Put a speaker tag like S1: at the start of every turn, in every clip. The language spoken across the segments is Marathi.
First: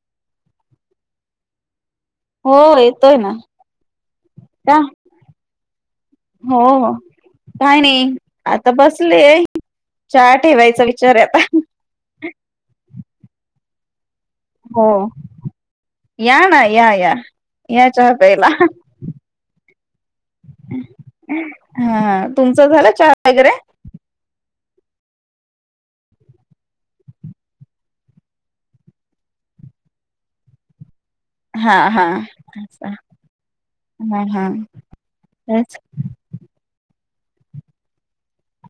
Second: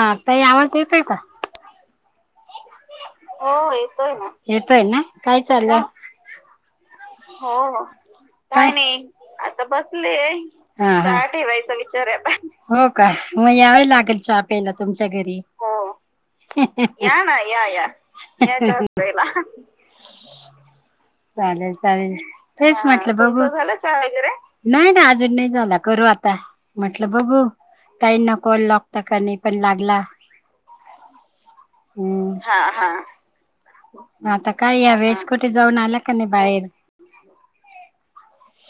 S1: हाता आवाज येतय का?
S2: होय.
S1: हो येतोय येतोय ना काय चाललं.
S2: हो. काय
S1: हो
S2: नाही
S1: काय
S2: आता
S1: नाही
S2: बसले
S1: आता बसले
S2: चहा ठेवायचा विचार
S1: का
S2: आहे आता
S1: ठेवायचा विचार आहे. हो का मग यावेळी लागत. छा पेला
S2: हो
S1: तुमच्या घरी हो या ना या या.
S2: चहा प्यायला
S1: याला चालेल चालेल
S2: हा तुमचं
S1: तेच
S2: झालं चहा
S1: म्हटलं बघू
S2: वगैरे
S1: झाला चहा वगैरे नाही ना अजून नाही झाला करू आता म्हटलं बघू. काही नको लॉगता का नाही पण लागला.
S2: हा हा
S1: हम्म हा हा.
S2: अच्छा हा हा
S1: आता काय या वेळेस कुठी
S2: तेच
S1: जाऊन आला का नाही बाहेर?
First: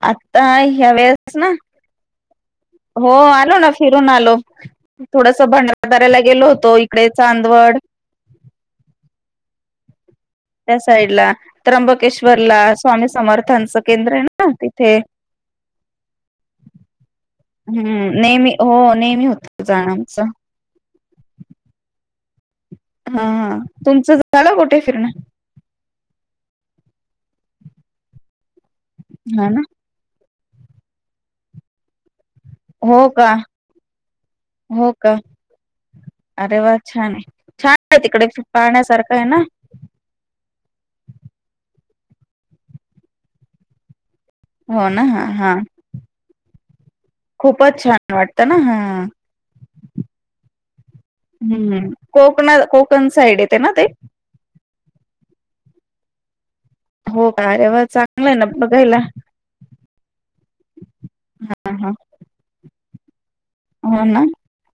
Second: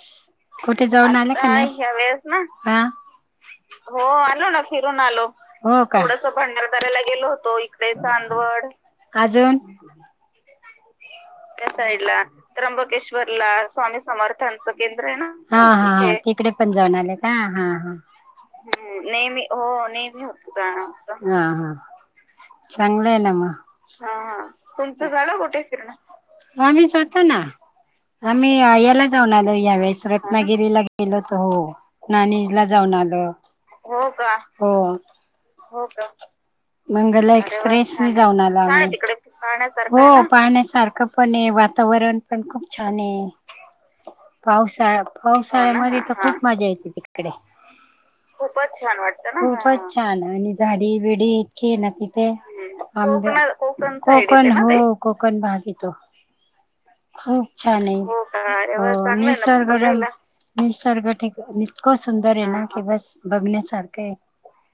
S2: आता
S1: कुठे
S2: ह्या
S1: जाऊन आला
S2: वेळेस
S1: की
S2: ना
S1: नाही? आता यावेळेस ना? हा.
S2: हो आलो ना
S1: हो
S2: फिरून
S1: आलो ना फिरून आलो.
S2: थोडस
S1: हो का?
S2: भंडारदऱ्याला
S1: थोडस
S2: गेलो
S1: भंडार
S2: होतो
S1: तऱ्याला
S2: इकडे
S1: गेलो होतो
S2: चांदवड
S1: इकडे चांदवड अजून
S2: त्या साईड
S1: त्या साईडला त्र्यंबकेश्वरला,
S2: समर्थांचं
S1: स्वामी
S2: केंद्र आहे ना
S1: समर्थांच
S2: तिथे
S1: केंद्र आहे ना, हा, हा. तिकडे पण जाऊन आले का? हा, हा.
S2: हम्म नेहमी हो नेहमी
S1: नही नही
S2: होत
S1: हो
S2: जाणं
S1: नही
S2: आमचं
S1: हो आ हा, हा. चांगलं आहे
S2: हा
S1: ना
S2: हा
S1: मग, हा,
S2: तुमचं
S1: हा.
S2: झालं कुठे फिरणं
S1: तुमचं झालं कुठे फिरणं? आम्ही जातो ना आम्ही याला जाऊन
S2: हा
S1: आलो
S2: ना
S1: यावेेळेस रत रत्नागिरीला गेलो होतो, हो. नाणीजला जाऊन
S2: हो
S1: आलो.
S2: का
S1: हो का? हो. हो का?
S2: अरे वा छान
S1: मंगल
S2: आहे छान आहे
S1: एक्सप्रेसनी
S2: तिकडे
S1: जाऊन आलो आम्ही. काय आहे तिकडे
S2: पाहण्यासारखं ना
S1: पाहण्यासारखं? हो पाहण्यासारख पण आहे वातावरण पण खूप छान आहे.
S2: हो
S1: पावसाळ
S2: ना हा हा
S1: पावसाळ्यामध्ये तर खूप मजा येते. तिकडे,
S2: खूपच छान वाटतं ना
S1: खूपच
S2: हा
S1: छान वाटत ना, खूपच छान आणि झाडी बिडी इतकी आहे
S2: हम्म
S1: ना की
S2: कोकणा कोकण साईड येते ना ते
S1: कोकण हो कोकण भाग आहे तो.
S2: हो
S1: खूप
S2: का अरे वा
S1: छान आहे. हो
S2: चांगलं ना
S1: का
S2: बघायला
S1: येवढं चांगलं हाय ना [unintelligible] निसर्गरम्य निसर्ग तेन
S2: हा हा
S1: इतकं सुंदर आहे ना की बस बघण्यासारखं
S2: हो
S1: आहे.
S2: ना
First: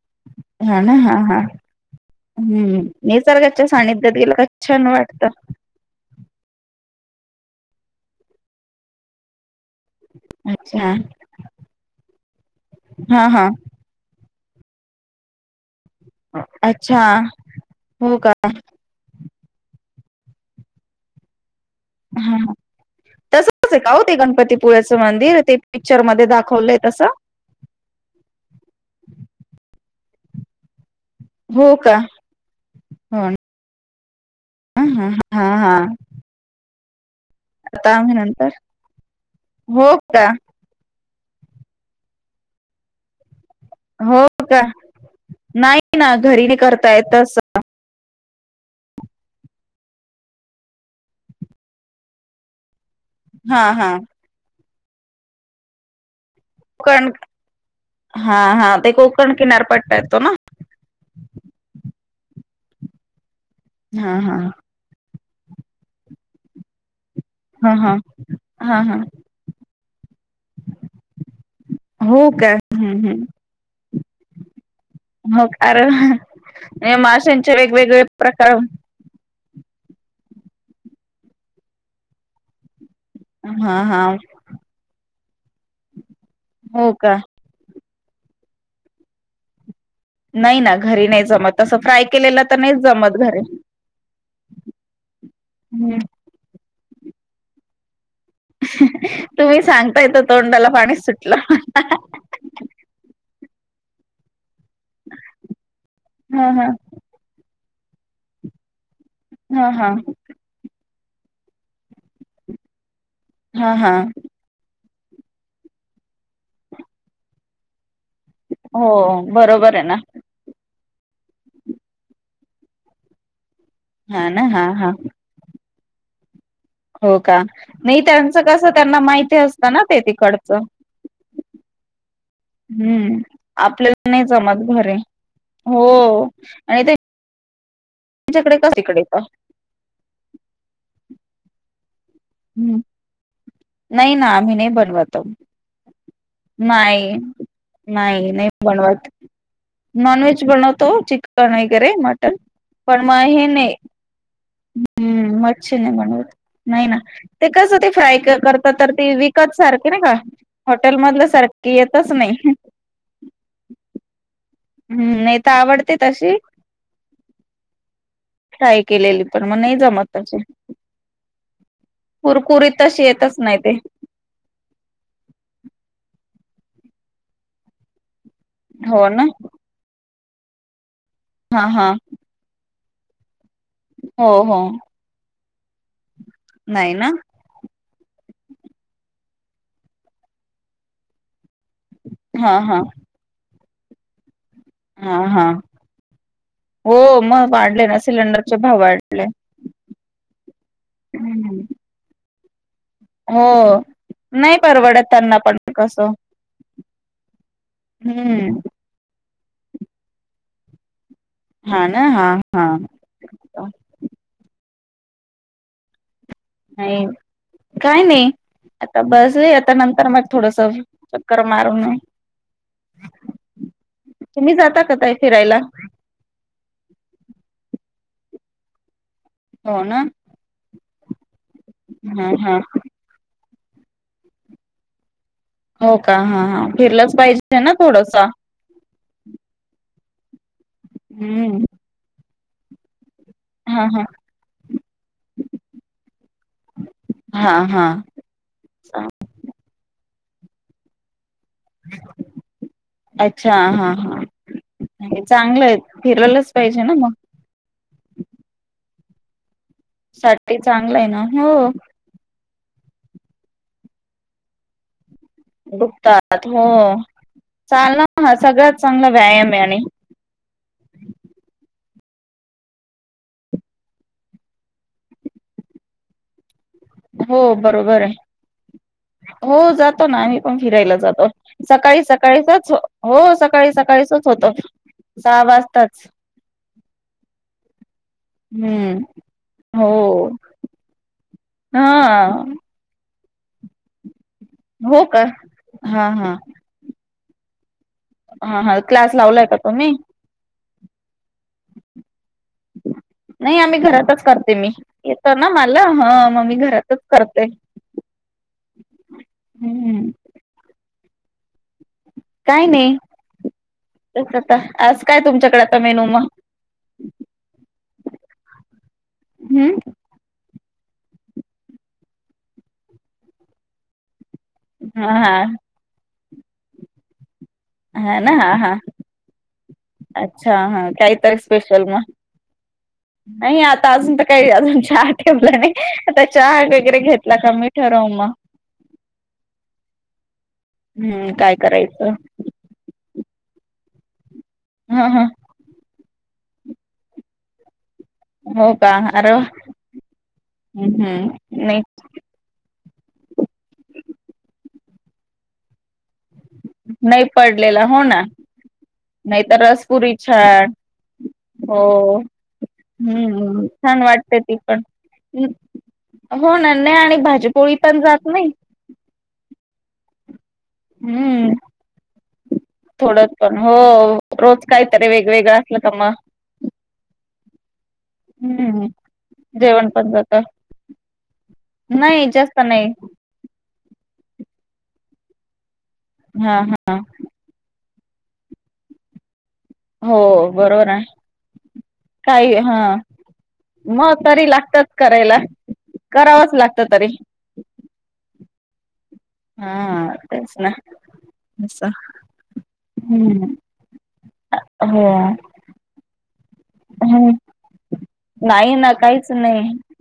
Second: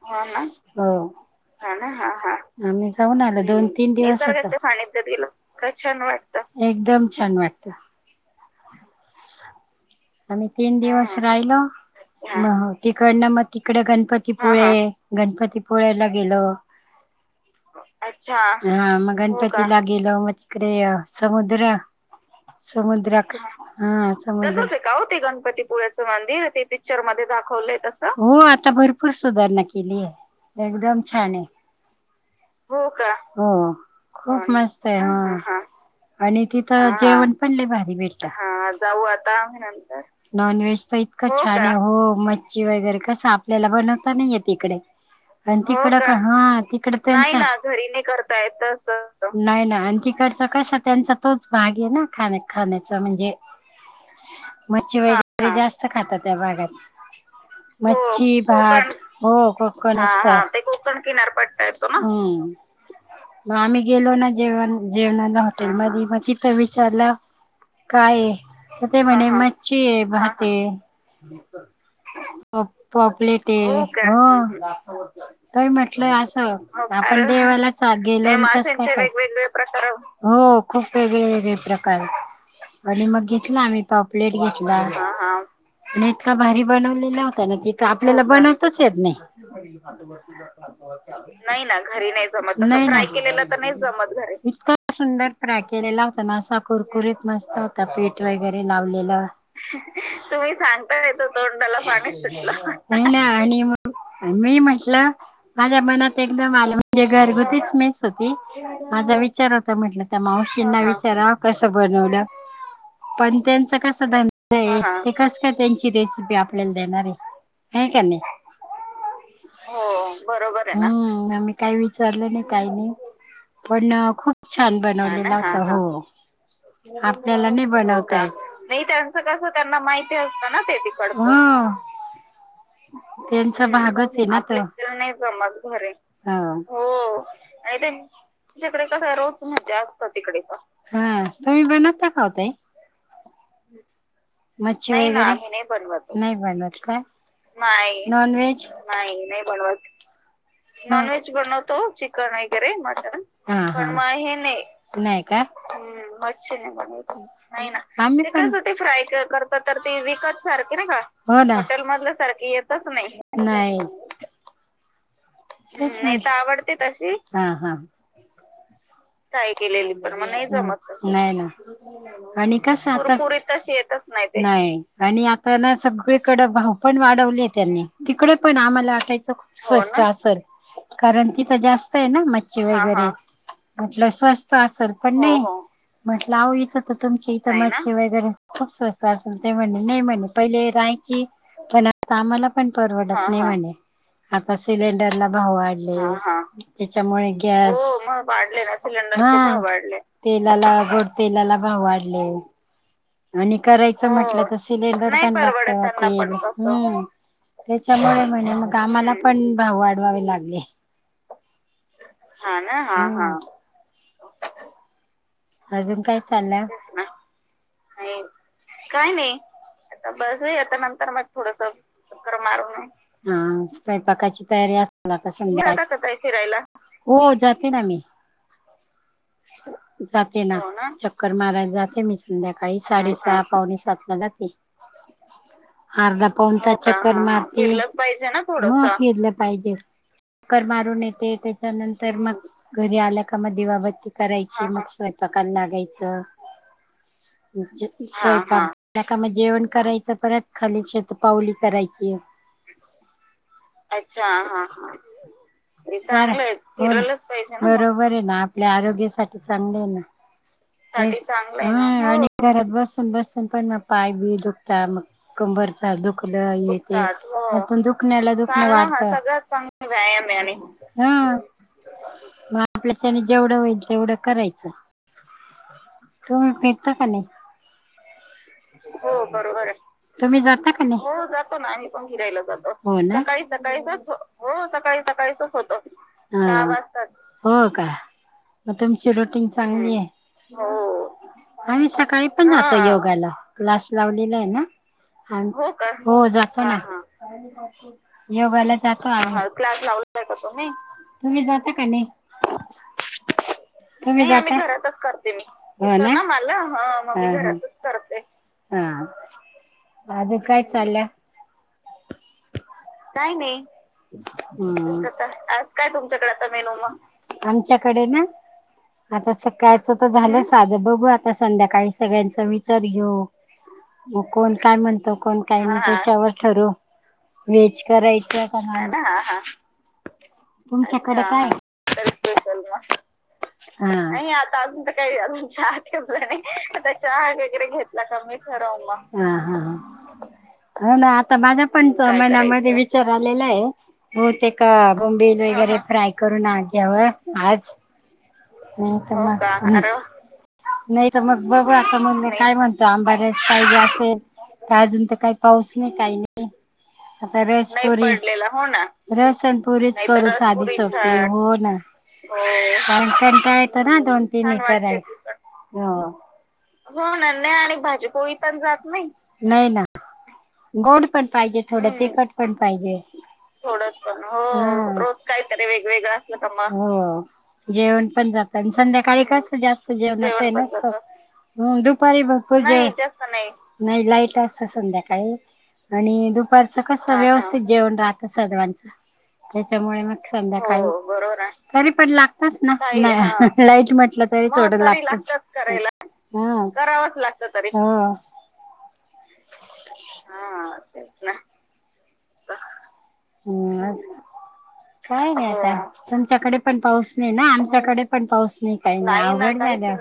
S1: हो, ना?
S2: हा ना हा हा
S1: हो,
S2: हम्म
S1: आम्ही जाऊन आलो
S2: निसर्गाच्या
S1: दोन तीन
S2: सानिध्यात
S1: दिवस
S2: गेलं का
S1: होतो.
S2: छान वाटत
S1: इतकं छान वाटतं, एकदम छान वाटत. आम्ही तीन
S2: अच्छा
S1: दिवस राहिलो, तिकडन
S2: हा
S1: मग
S2: हा
S1: तिकडं गणपती गणपतीपुळे गणपती गणपतीपुळेला गेलो.
S2: अच्छा हो का
S1: अच्छा. हा मग गणपतीला गेलो. मग तिकडं समुद्र
S2: हा
S1: समुद्राक
S2: तसच आहे का हो
S1: हा
S2: ते
S1: समुद्र का
S2: गणपतीपुळ्याचं
S1: हो ते
S2: मंदिर
S1: गणपतीपुळ्याच
S2: पिक्चर मध्ये
S1: मंदिर ते
S2: दाखवलंय तसं
S1: पिक्चरमध्ये दाखवलंय तसं? हो आता भरपूर सुधारणा केली. हो एकदम छान हाय.
S2: हो का
S1: हो का? हो. खूप मस्त आहे हा आणि ती तिथं जेवण पण लय भारी
S2: आता आम्ही
S1: भेटतं.
S2: नंतर
S1: हा जाऊ आता आम्ही
S2: हो
S1: नंतर.
S2: का
S1: नॉनव्हेज तर इतकं छान हो. मच्छी वगैरे कसं आपलं आपल्याला बनवता
S2: हो
S1: नाही येत
S2: का
S1: इकडे. पण तिकड
S2: नाही ना घरी नाही
S1: हा
S2: करता
S1: तिकड
S2: येत
S1: त्यांच
S2: तस
S1: येत तसं. नाही ना आणि तिकडच कस त्यांचा तोच भाग आहे ना ख खाण्या चा म्हणजे
S2: हा हा
S1: मच्छी वगैरे जास्त खातात त्या भागात.
S2: कोकण हा
S1: मच्छी,
S2: हा ते
S1: भात
S2: कोकण
S1: हो
S2: किनारपट्टा
S1: कोकण
S2: येतो
S1: असतं.
S2: ना
S1: हा, हा असत कोकण किनारपट्टा येतो ना. हं. मग आम्ही गेलो
S2: हा
S1: ना
S2: हा
S1: जेवण जेवणाला हॉटेलमध्ये मग तिथं विचारलं
S2: हा हा
S1: काय हाय?
S2: हा
S1: तर
S2: हा
S1: ते म्हणे मच्छी आहे, भात ये.
S2: हो का
S1: प
S2: हम्म हम्म
S1: पॉपलेट आहे. हो का? हो काय
S2: का? अरे
S1: म्हटलंय असं
S2: हे
S1: आपण
S2: माशांचे
S1: देवाला
S2: वेगवेगळे
S1: गेलोय आणि
S2: प्रकार
S1: कसं काय खा हो खूप वेगळे, वेगळे प्रकार आहेत. आणि मग घेतला
S2: हा
S1: आम्ही
S2: हा
S1: पॉप लेट घेतला. हा, हा. पण इतका भारी
S2: हो का
S1: बनवलेलं होता ना की ते तर आपल्याला बनवताच येत नाही.
S2: ना घरी जमत
S1: नाही ना
S2: तसं फ्राय
S1: घरी नाही
S2: केलेलं
S1: जमत
S2: तर नाहीच
S1: तसं ट्राय
S2: जमत घरी
S1: केलेलं तर नाहीच जमत घरी. इतका सुंदर फ्रॅय
S2: हं.
S1: केलेला होता ना, असा कुरकुरीत मस्त होता पीठ वगैरे लावलेला.
S2: सांगताय तर
S1: तुम्ही
S2: तोंडाला पाणी
S1: सांगताय ना हित
S2: सुटलं
S1: तोंडाला पाणी सुटलं. मी म्हटलं माझ्या मनात
S2: हा
S1: एकदम
S2: हा
S1: आलं म्हणजे घरगुतीच मेस मेस होती माझा विचार
S2: हा
S1: होता
S2: हा
S1: म्हणलं त्या मावशींना विच राव कसं बनवलं, पण
S2: हा
S1: त्यांचा
S2: हा
S1: कसा धंदा हाय कस काय त्यांची रेसिपी आपल्याला देणार आहे. हाय का नाही?
S2: हो बरोबर आहे ना.
S1: मी काही विचारलं नाही, काही नाही. पण
S2: हा ना
S1: खूप
S2: हा
S1: छान
S2: हा
S1: बनवलेला होत हो.
S2: हो का
S1: आपल्याला नाही बनवता येत.
S2: त्यांचं कसं त्यांना
S1: त्यांच
S2: माहिती
S1: कस
S2: असतं
S1: त्यांना
S2: ना ते
S1: माहिती असत
S2: तिकडचं
S1: ना ते तिकडच.
S2: हम्म
S1: त्यांचा
S2: आपल्याला
S1: भागच
S2: नाही
S1: आहे ना तो.
S2: जमत घरी
S1: नाही जमत
S2: हो
S1: घरी
S2: आणि
S1: हो. [unintelligible] तिकडे कस रोज मज्जा असत तिकडे तुमही बनवता. का ओ ताई.
S2: नाही ना. आम्ही नाही बनवतो.
S1: नाही बनवत. नाही बनवत काय. नाई
S2: नाही नाही
S1: नॉनव्हेज
S2: बनवत
S1: नाई-नाई बनवत.
S2: नॉनव्हेज बनवतो
S1: नॉनव्हेज
S2: चिकन
S1: बनवतो.
S2: वगैरे मटन
S1: चिकन वगैरे
S2: पण
S1: मटण
S2: मग हे नाही
S1: पण म हे नाई काय.
S2: हम्म मच्छी नाही
S1: हम्म
S2: बनवत
S1: मच्छी नाई
S2: नाही ना
S1: बनवत. आम्ही
S2: ते
S1: नाई
S2: कसं
S1: ना
S2: ते फ्राय
S1: आम्ही पण ते
S2: करतात
S1: कसं
S2: तर
S1: फ्राय कर
S2: विकत
S1: कर तर
S2: सारखे ना
S1: ती
S2: का
S1: विकत सारखी नाय
S2: हॉटेल
S1: का,
S2: मधल्या
S1: हो ना,
S2: सारखी
S1: हॉटेल
S2: येतच
S1: मधल्या
S2: नाही
S1: सारखी येतच नाई, नाही. [unintelligible]
S2: हम्म, नाय
S1: तेच ना, नाहीतर आवडते तशी, हा हा.
S2: फ्राय केलेली पण
S1: ट्राय
S2: मग नाही
S1: केलेली
S2: जमत
S1: पण मला
S2: तशी
S1: नाय जमत तशी, नाही ना, आणि
S2: कुरकुरीत
S1: कसं आता
S2: तशी येतच
S1: कुरकुरीत
S2: नाही ते
S1: तशी येतच नाय ते, नाय आणि आता ना सगळीकडं भाव पण वाढवले त्यांनी, तिकडे पण आम्हाला
S2: हो ना
S1: वाटायचं खूप स्वस्त असल. हो ना. कारण तिथं
S2: हा हा
S1: जास्त आहे ना मच्छी वगैरे, हा हा, म्हटलं स्वस्त असल हो हो पण नाई. म्हटलं आओ इथं तर
S2: नाही ना
S1: तुमची इथं, हाय ना? मच्छी वगैरे खूप स्वस्त असल ते म्हणे नाई म्हणे पहिले राहायची. पण आता आम्हाला
S2: हा
S1: पण
S2: हा
S1: परवडत नाई, हा हा म्हणे. आता
S2: हा
S1: सिलेंडरला
S2: हा
S1: भाव वाढले, हा हा
S2: हो
S1: त्याच्यामुळे
S2: मग
S1: गॅस-
S2: वाढले
S1: हो
S2: ना
S1: म वा
S2: सिलेंडरचे
S1: ढले ना
S2: भाव
S1: सिलेंडरचे
S2: वाढले
S1: भाव वाढले, हा तेलाला गोड तेलाला भाव वाढले.
S2: हो
S1: आणि करायचं म्हटलं तर
S2: नाही परवडत
S1: सिलेंडर पण नाई
S2: त्यांना
S1: परवडत
S2: कसं
S1: त्यांना पण तसं, हम्म. त्याच्यामुळे म्हणे
S2: हम्म
S1: मग आम्हाला पण भाव वाढवावे लागले. हा ना, हा हा. अजून काय चाललंय? तेच ना.
S2: नाही काय नाही, आता बसलीय आता नंतर मग थोडंस चक्कर मारून
S1: कर मारून, हा स्वयंपाकाची
S2: तुम्ही
S1: तयारी
S2: जाता का
S1: असल
S2: ताई
S1: आता संध्याकाळची?
S2: फिरायला
S1: तुम्ही जाता का ताई फिरायला? हो जाते ना मी.
S2: हो ना
S1: जाते ना, हो ना? चक्कर मारायला जाते मी
S2: हा हा
S1: संध्याकाळी, साडेसात पावणेसातला जाते.
S2: हो का
S1: अर्धा,
S2: हा
S1: पाऊण
S2: हा
S1: तास
S2: फिरलंच
S1: चक्कर
S2: पाहिजे
S1: मारते,
S2: ना
S1: फिरलच
S2: थोडस
S1: पाहिजे ना थोडसं म घेतलं पाहिजे. चक्कर मारून येते.
S2: हम्म
S1: त्याच्यानंतर मग घरी आल्या का म
S2: हा हा
S1: दिवाबत्ती करायची. मग स्वयंपाकाला लागायचं.
S2: हा हा
S1: जे स्वयपाक झाला का म जेवण करायचं. परत खाली शत पावली करायची.
S2: अच्छा हा हा चांग
S1: चांगलय फिरायलाच पाहिजे ना. बरोबर हाय ना आपल्या आरोग्यासा चांगलंय ना
S2: साठी चांगलं आहे ना
S1: चांगलंय
S2: हो
S1: हम्म. आणि घरात बसून-बसून पण म पाय बी दुखता मग कंबर च
S2: दुखतात
S1: दुखलं
S2: हो
S1: हे ते पण
S2: चाल ना हा
S1: दुखण्याला दुखणं
S2: सगळ्यात चांगला व्यायाम आहे
S1: वाढतं.
S2: आणि
S1: [inaudible] हम. मग आपल्याच्याने जेवढं होईल तेवढं करायचं तुमी
S2: हो बरोबर हाय.
S1: हो बरोबर हाय. तुम्ही जाता का
S2: फिरायला
S1: नाही. हो जातो ना आम्ही
S2: सकाळी
S1: पण फिरायला
S2: सकाळीचच
S1: जातो. हो ना
S2: सकाळी
S1: सकाळी-सकाळी सकाळीच
S2: सकाळीचच होतं
S1: हो सकाळी
S2: सहा
S1: सकाळीचच होत.
S2: वाजताच
S1: सहा वाजताच हो का. मग
S2: हम्म
S1: तुमची रुटिंग
S2: हो
S1: चांगलीय हाय.
S2: हा
S1: आणि सकाळी पण जातो योगाला. क्लास लावला. लेला हायना
S2: हो का
S1: आण हो का
S2: हा
S1: हो
S2: हा
S1: जातो ना, हा.
S2: हा
S1: योगाला
S2: हा
S1: जातो.
S2: क्लास लावलाय
S1: हा
S2: का
S1: क्लास
S2: तुम्ही
S1: लावलाय का तुम्ही.? तुम्ही जाता का नाई.
S2: नाही आम्ही घरातच
S1: तुम्ही जाताय
S2: करते
S1: नाई मी घरातच करते
S2: येतं
S1: मी
S2: ना मला
S1: हो ना
S2: हा मग मी
S1: ह
S2: घरातच
S1: म मी
S2: करते
S1: घरातच करते हा
S2: हम्म
S1: आणि काय चाललंय.
S2: काय नाही
S1: काय नाही
S2: तेच आता काय
S1: क
S2: तुमच्याकडे
S1: आज
S2: आता
S1: काय
S2: मेनू मग
S1: तुमच्याकडे आता मेनो म आमच्याकडे ना आता सकाळचं तर झालंच साधं बघू आता संध्याकाळी सगळ्यांचा विचार घेऊ कोण काय
S2: हा
S1: म्हणतो
S2: हा
S1: कोण काय मी त्याच्यावर ठरव व्हेज
S2: हा ना
S1: करायचं
S2: हा हा
S1: का
S2: अच्छा हा काही
S1: तुमच्याकडे
S2: तरी
S1: काय?
S2: स्पेशल म
S1: स्पेशल मग
S2: नाही आता अजून तर
S1: नाही
S2: काही
S1: आता
S2: अजून
S1: तर
S2: चहा
S1: काही अजून
S2: ठेवलं नाही
S1: चहा ठेवला
S2: आता
S1: नाही
S2: चहा
S1: आता
S2: वगैरे
S1: चहा
S2: घेतला का
S1: वगैरे
S2: मी
S1: घेतला
S2: ठरव
S1: का
S2: म
S1: मी ठरवू मग. हा हा हा हो ना आता माझा पण मनामध्ये विचार आलेला आहे हो ते का
S2: ह ह
S1: बोंबेल वगैरे फ्राय करून घ्याव आज
S2: हो का
S1: नाही तर
S2: अरे
S1: हो
S2: वा
S1: का अरे वाह
S2: हम्म
S1: नाही तर मग
S2: हम्म
S1: बघु
S2: नाही
S1: म्हण काय म्हणत आंबाार्याच पाहिजे असेल तर अजून तर काही पाऊस नाही काही नाही
S2: नाही
S1: आता
S2: पडलेला हो
S1: रसपुरी
S2: ना नाहीतर
S1: रसनपुरीच
S2: रसपुरी
S1: परी
S2: छान
S1: साधी सोप हो ना कंटाळा
S2: हम्म
S1: येतो ना
S2: छान
S1: दोन
S2: वाटते ती
S1: तीन
S2: पण
S1: कराय हो
S2: हो ना नाही
S1: हो
S2: आणि
S1: न्या
S2: भाजीपोळी
S1: आणि
S2: पण जात
S1: भाजीपोळी
S2: नाही
S1: पण जात नाही नाही ना गोड पण
S2: हम्म
S1: पाहिजे थोडं तिखट पण पाहिजे
S2: थोडं पण हो
S1: थोड पण हो
S2: रोज काहीतरी
S1: रोज काही
S2: वेगवेगळं
S1: त
S2: असलं का मग
S1: वेगवेगळं असल म जेवण जात
S2: हम्म
S1: संध्याकाळी कस
S2: जेवण
S1: जास्त
S2: पण
S1: जेवणाच
S2: जात
S1: हे नसत हो दुपारी
S2: नाही जास्त
S1: भरपूर जाय नाही जास्त नाही लाईट असत संध्याकाळी आणि
S2: हा हा
S1: दुपारच कस व्यवस्थित जेवण रा सर्वांच त्याच्यामुळे मग
S2: हो बरोबर आहे
S1: संध्याकाळी तरी पण
S2: काही
S1: लागतच ना
S2: हा
S1: नाही लाईट म्हटलं तरी थोडं लागतच करायला
S2: करावंच
S1: हा
S2: लागत तरी
S1: करावच लागत तरी हो
S2: हा तेच ना नास
S1: ह
S2: हो
S1: काय आता तुमच्याकडे पण पाऊस नाही
S2: हम्म
S1: ना आमच्याकडे पण पाऊस नाही
S2: ना
S1: काही नाही
S2: काहीच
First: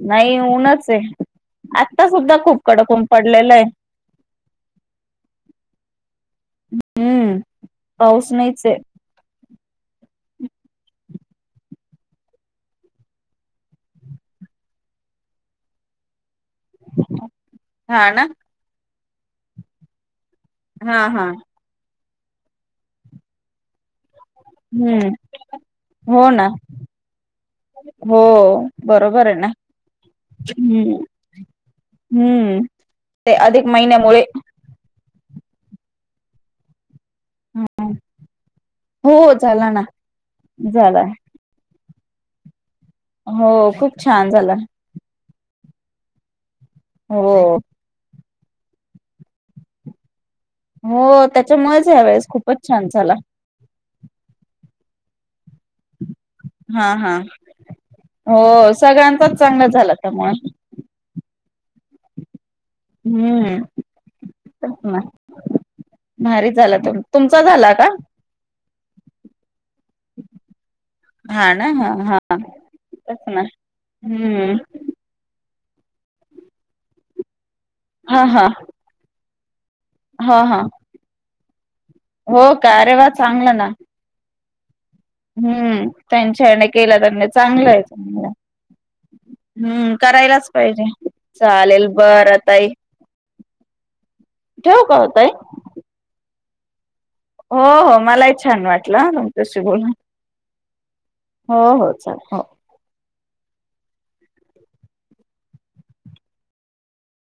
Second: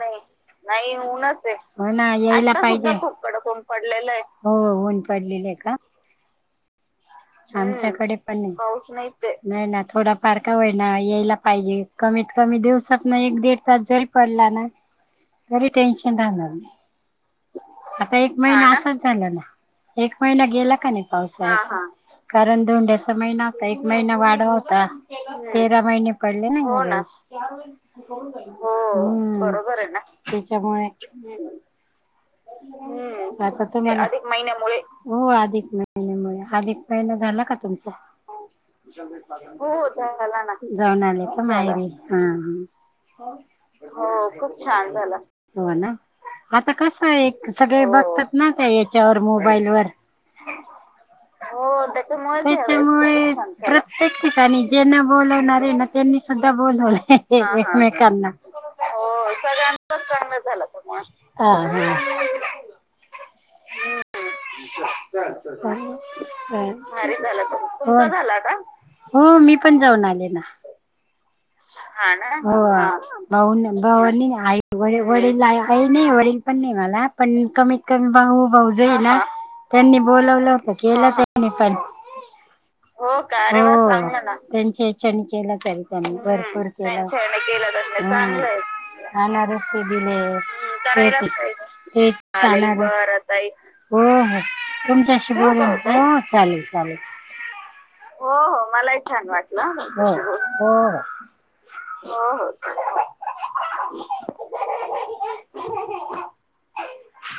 S2: नाही ऊनच
S1: उनाच आहे हो
S2: आता
S1: ना
S2: सुद्धा
S1: यायला
S2: खूप कडक
S1: पाहिजेन
S2: ऊन पडलेलं
S1: [unintelligible]
S2: आहे
S1: पडलेलं आहे हो ऊन पडलेलं आहे का [inaudible]
S2: हम्म
S1: आमच्याकडे
S2: पाऊस
S1: पण नाही
S2: नाहीच आहे
S1: पाऊस नाहीच ये नाही ना थोडा पार का होईना यायला पाहिजे कमीत कमी दिवसातन एक दीड तास जरी पडला तरी टेन्शन राहणार
S2: हा
S1: आता
S2: ना
S1: एक महिना असाच झाला ना एक महिना गेला का
S2: हा
S1: नाही
S2: हा
S1: पावसाचा कारण दोंड्याचा महिना होता एक महिना वाढ होता
S2: हम्म
S1: तेरा महिने पडले ना यावेळेस
S2: हो
S1: हो
S2: बरोबर आहे ना
S1: बरोबर आहे ना त्याच्यामुळे
S2: हम्म हम्म ते
S1: हम्म आता
S2: अधिक
S1: तुम्ही
S2: महिन्यामुळे
S1: महिन्यामुळे हो अधिक महिन्यामुळे अधिक महिना झाला का तुमचा हो
S2: झाला ना.
S1: हो झाला ना
S2: झाला
S1: जाऊन आले पण मायरी हा ह
S2: हो खूप
S1: हो
S2: छान झाला
S1: खूप छान झाला हो ना आता कसं आहे
S2: हो.
S1: सगळे बघतात ना त्या याच्यावर मोबाईल वर
S2: हो
S1: हो
S2: त्याच्यामुळेच
S1: त्या
S2: ह्या वेळेस खूपच छान झाला
S1: त्याच्यामुळे प्रत्येक ठिकाणी जेना बोलावणारे त्यांनी सुद्धा
S2: हा हा
S1: बोलवले एकमेकांना [unintelligible]
S2: हो सगळ्यांचाच चांगला झाला त्यामुळे
S1: हा हा
S2: हां भारी झाला तुम तुमचा झाला का
S1: [unintelligible] हो मी पण जाऊन आले ना हा ना
S2: तेच ना
S1: बनी
S2: हम्म
S1: बवनीई व वल काही नाही वरिंग पण नाही मला पण कमीत कमी
S2: हा हा
S1: भाऊ भाऊज ये ना त्यांनी
S2: हा
S1: बोलावलं
S2: हा
S1: होत केलं त्यांनी पण
S2: हो का अरे वा
S1: हो
S2: चांगलं ना
S1: चण केला तरी
S2: हम्म
S1: त्यानी
S2: त्यांच्याने
S1: भरपूर
S2: केलं
S1: केला चण
S2: त्यांनी
S1: केला
S2: चांगलं आहे
S1: ते
S2: चांगलं
S1: चांगले आहे अनारस
S2: हम्म
S1: दिले
S2: करायलाच पाहिजे
S1: करायलाच पाहिजे
S2: चालेल बरं ताई
S1: [unintelligible] हो हो
S2: ठेवू का ओ ताई
S1: तुमच्याशीि बला हो चालेल चालेल
S2: मलाही
S1: हो
S2: छान वाटलं
S1: हो
S2: तुमच्याशी बोलून
S1: मलाही छान
S2: हो हो चालेल हो
S1: वाटलं हो हो होओ हो [inaudible]